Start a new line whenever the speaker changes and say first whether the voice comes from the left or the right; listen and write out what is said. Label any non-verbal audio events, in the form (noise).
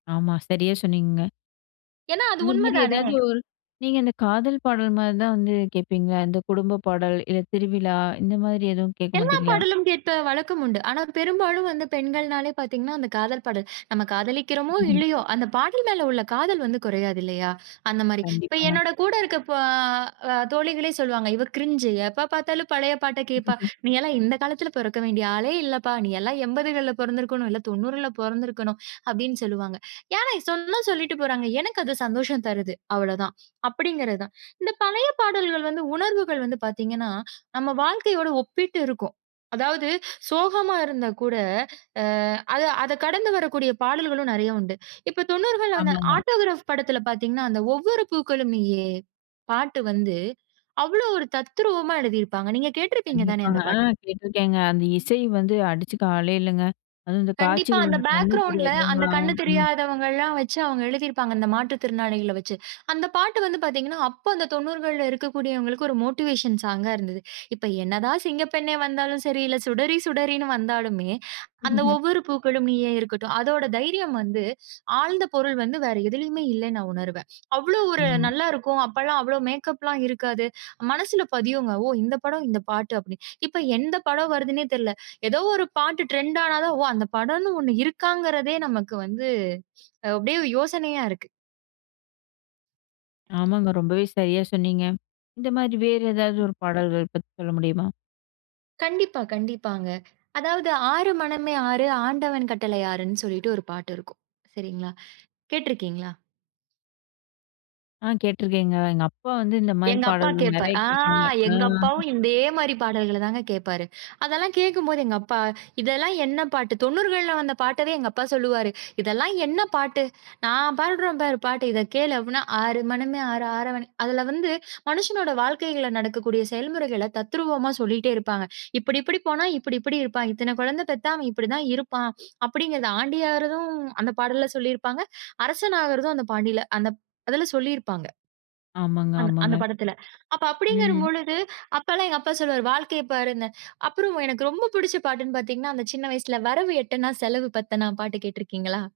left: ஆமா, சரியா சொன்னீங்கங்க.
right: ஏன்னா அது
left: இந்த மாரி
right: உண்மதானே!
left: ஏதாவது ஒரு நீங்க அந்தக் காதல் பாடல் மாரிதான் வந்து கேட்பீங்க, அந்தக் குடும்ப பாடல், இல்ல திருவிழா இந்த மாதிரி எதுவும் கேட்க
right: எல்லா
left: மாட்டீங்களா?
right: பாடலும் கேட்ட வழக்கம் உண்டு. ஆனா பெரும்பாலும் வந்து பெண்கள்னாலே பாத்தீங்கன்னா, அந்தக் காதல் பாடல். நம்ம காதலிக்கிறோமோ,
left: (laughs)
right: இல்லையோ. அந்தப் பாடல் மேல உள்ள காதல் வந்து குறையாதில்லையா, அந்த மாரி. இப்ப
left: கண்டிப்பாங்க.
right: என்னோட கூட இருக்க ப அ தோழிகளே சொல்லுவாங்க, "இவ க்ரிஞ்சு. எப்ப பார்த்தாலும் பழைய பாட்ட கேட்பா.
left: (laughs)
right: நீயெல்லாம் இந்தக் காலத்துல பொறக்க வேண்டிய ஆளே இல்லப்பா. நீ எல்லாம் எம்பதுகள்ல பொறந்திருக்கணும். இல்ல 90ல பொறந்திருக்கணும்." அப்படீன்னு சொல்லுவாங்க. யாருனாய் சொன்னா சொல்லிட்டு போறாங்க. எனக்கு அது சந்தோஷம் தருது, அவ்வளோதான். அப்படீங்கிறதுதான். இந்தப் பழய பாடல்கள் வந்து உணர்வுகள் வந்து பாத்தீங்கன்னா, நம்ம வாழ்க்கயோடு ஒப்பிட்டு இருக்கும். அதாவது சோகமா இருந்தா கூட அ அத அதக் கடந்து வரக்கூடிய பாடல்களும் நெறைய உண்டு. இப்ப 90கள்ல வந்த
left: ஆமாங்க.
right: 'ஆட்டோகிராப்' படத்துல பாத்தீங்கன்னா, அந்த "ஒவ்வொரு பூக்களும் நீயே" பாட்டு வந்து அவ்வளோ ஒரு தத்ரூவமா எழுதி இருப்பாங்க. நீங்கக் கேட்டுருப்பீங்க தானே
left: கண்டிப்பாங்க.
right: அந்தப்
left: ஆ
right: பாட்டு.
left: கேட்டுருக்கேங்க. அந்த இசை வந்து அடிச்சுக்க ஆளே இல்லங்க. அதுவும் அந்தக்
right: கண்டிப்பா.
left: காட்சிகள் வந்து
right: அந்தப்
left: கண்ணு
right: பேக்கிரவுண்ட்ல அந்தக்
left: தெரியாதவங்கல்லாம்
right: கண்ணு
left: ம்.
right: தெரியாதவங்கல்லாம் வச்சு அவங்க எழுதி இருப்பாங்க அந்த மாற்றுத் திறனாளிகள வச்சு. அந்தப் பாட்டு வந்து பாத்தீங்கன்னா, அப்ப அந்தத் 90கள்ல இருக்கக்கூடியவங்களுக்கு ஒரு மோட்டிவேஷன் சாங்கா இருந்தது. இப்ப என்னதான் சிங்கப்பெண்ணே வந்தாலும் சரி, இல்ல சுடரி சுடரின்னு வந்தாலுமே, அந்த
left: (laughs)
right: 'ஒவ்வொரு பூக்களும் நீயே' இருக்கட்டும். அதோட தைரியம் வந்து, ஆழ்ந்த பொருள் வந்து வேற எதுலயுமே இல்லன்னு நா உணருவேன். அவ்வளவு ஒரு
left: ஆமா.
right: நல்லா இருக்கும். அப்பல்லாம் அவ்வளவு மேக்கப்லாம் இருக்காது. மனசுல பதியுங்க. "ஓ! இந்தப் படம், இந்தப் பாட்டு." அப்படீன்னு. இப்ப எந்தப் படம் வருதுன்னே தெர்ல. எதோ ஒரு பாட்டு டிரெண்ட் ஆனாதான், ஒ! அந்தப் படம்ன்னு ஒண்ணு இருக்காங்கறதே நமக்கு வந்து, அப்படியே யோசனையா இருக்கு.
left: ஆமாங்க. ரொம்பவே சரியா சொன்னீங்க. இந்த மாரி வேறு ஏதாவது
right: ம்.
left: ஒரு பாடல்கள் பத்தி சொல்ல முடியுமா?
right: கண்டிப்பா, கண்டிப்பாங்க. அதாவது, ஆறு மனமே ஆறு. ஆண்டவன் கட்டளை ஆறுன்னு, சொல்லிட்டு 1 பாட்டு இருக்கும். சரிங்களா? கேட்ருக்கீங்களா?
left: ஆ கேட்டுருக்கேங்க. எங்க அப்பா வந்து இந்த மாரி
right: எங்க அப்பா
left: பாடல்கள்
right: கேப்பார்.
left: நெறைய
right: ஆ
left: கேட்பாங்க. ஆ.
right: எங்க அப்பாவும் இதே மாரி பாடல்கள தாங்க கேட்பாரு. அதெல்லாம் கேட்கும்போது எங்க அப்பா, "இதெல்லாம் என்ன பாட்டு?" 90கள்ல வந்த பாட்டவே எங்க அப்பா சொல்லுவாரு, "இதெல்லாம் என்ன பாட்டு? நா பாடுறேன் பாரு பாட்டு. இத கேளு." அப்படீன்னா. "ஆறு மனமே ஆறு. ஆறவன்" அதுல வந்து மனுஷனோட வாழ்க்கைகள்ல நடக்கக்கூடிய செயல்முறைகளத் தத்ரூவமா சொல்லிட்டே இருப்பாங்க. "இப்படி இப்படி போனா, இப்படி இப்படி இருப்பான். இத்தன கொழந்த பெத்தா அவன் இப்படி தான் இருப்பான்." அப்படீங்கறது. ஆண்டி ஆறதும் அந்தப் பாடல்ல சொல்லி இருப்பாங்க. அரசன் ஆகுறதும் அந்தப் பாண்டில அந்தப் அதுல சொல்லியிருப்பாங்க.
left: ஆமாங்க,
right: அந்த
left: ஆமாங்க.
right: அந்தப் படத்துல. அப்ப அப்படீங்கிற
left: ம்.
right: பொழுது அப்பல்லாம் எங்க அப்பா சொல்லுவாரு, 'வாழ்க்கையப் பாரு இந்த' அப்புறம் எனக்கு ரொம்ப புடிச்ச பாட்டுன்னு பாத்தீங்கன்னா, அந்தச் சின்ன வயசுல "வரவு எட்டனா செலவு பத்தனா" பாட்டு கேட்டுருக்கீங்களா?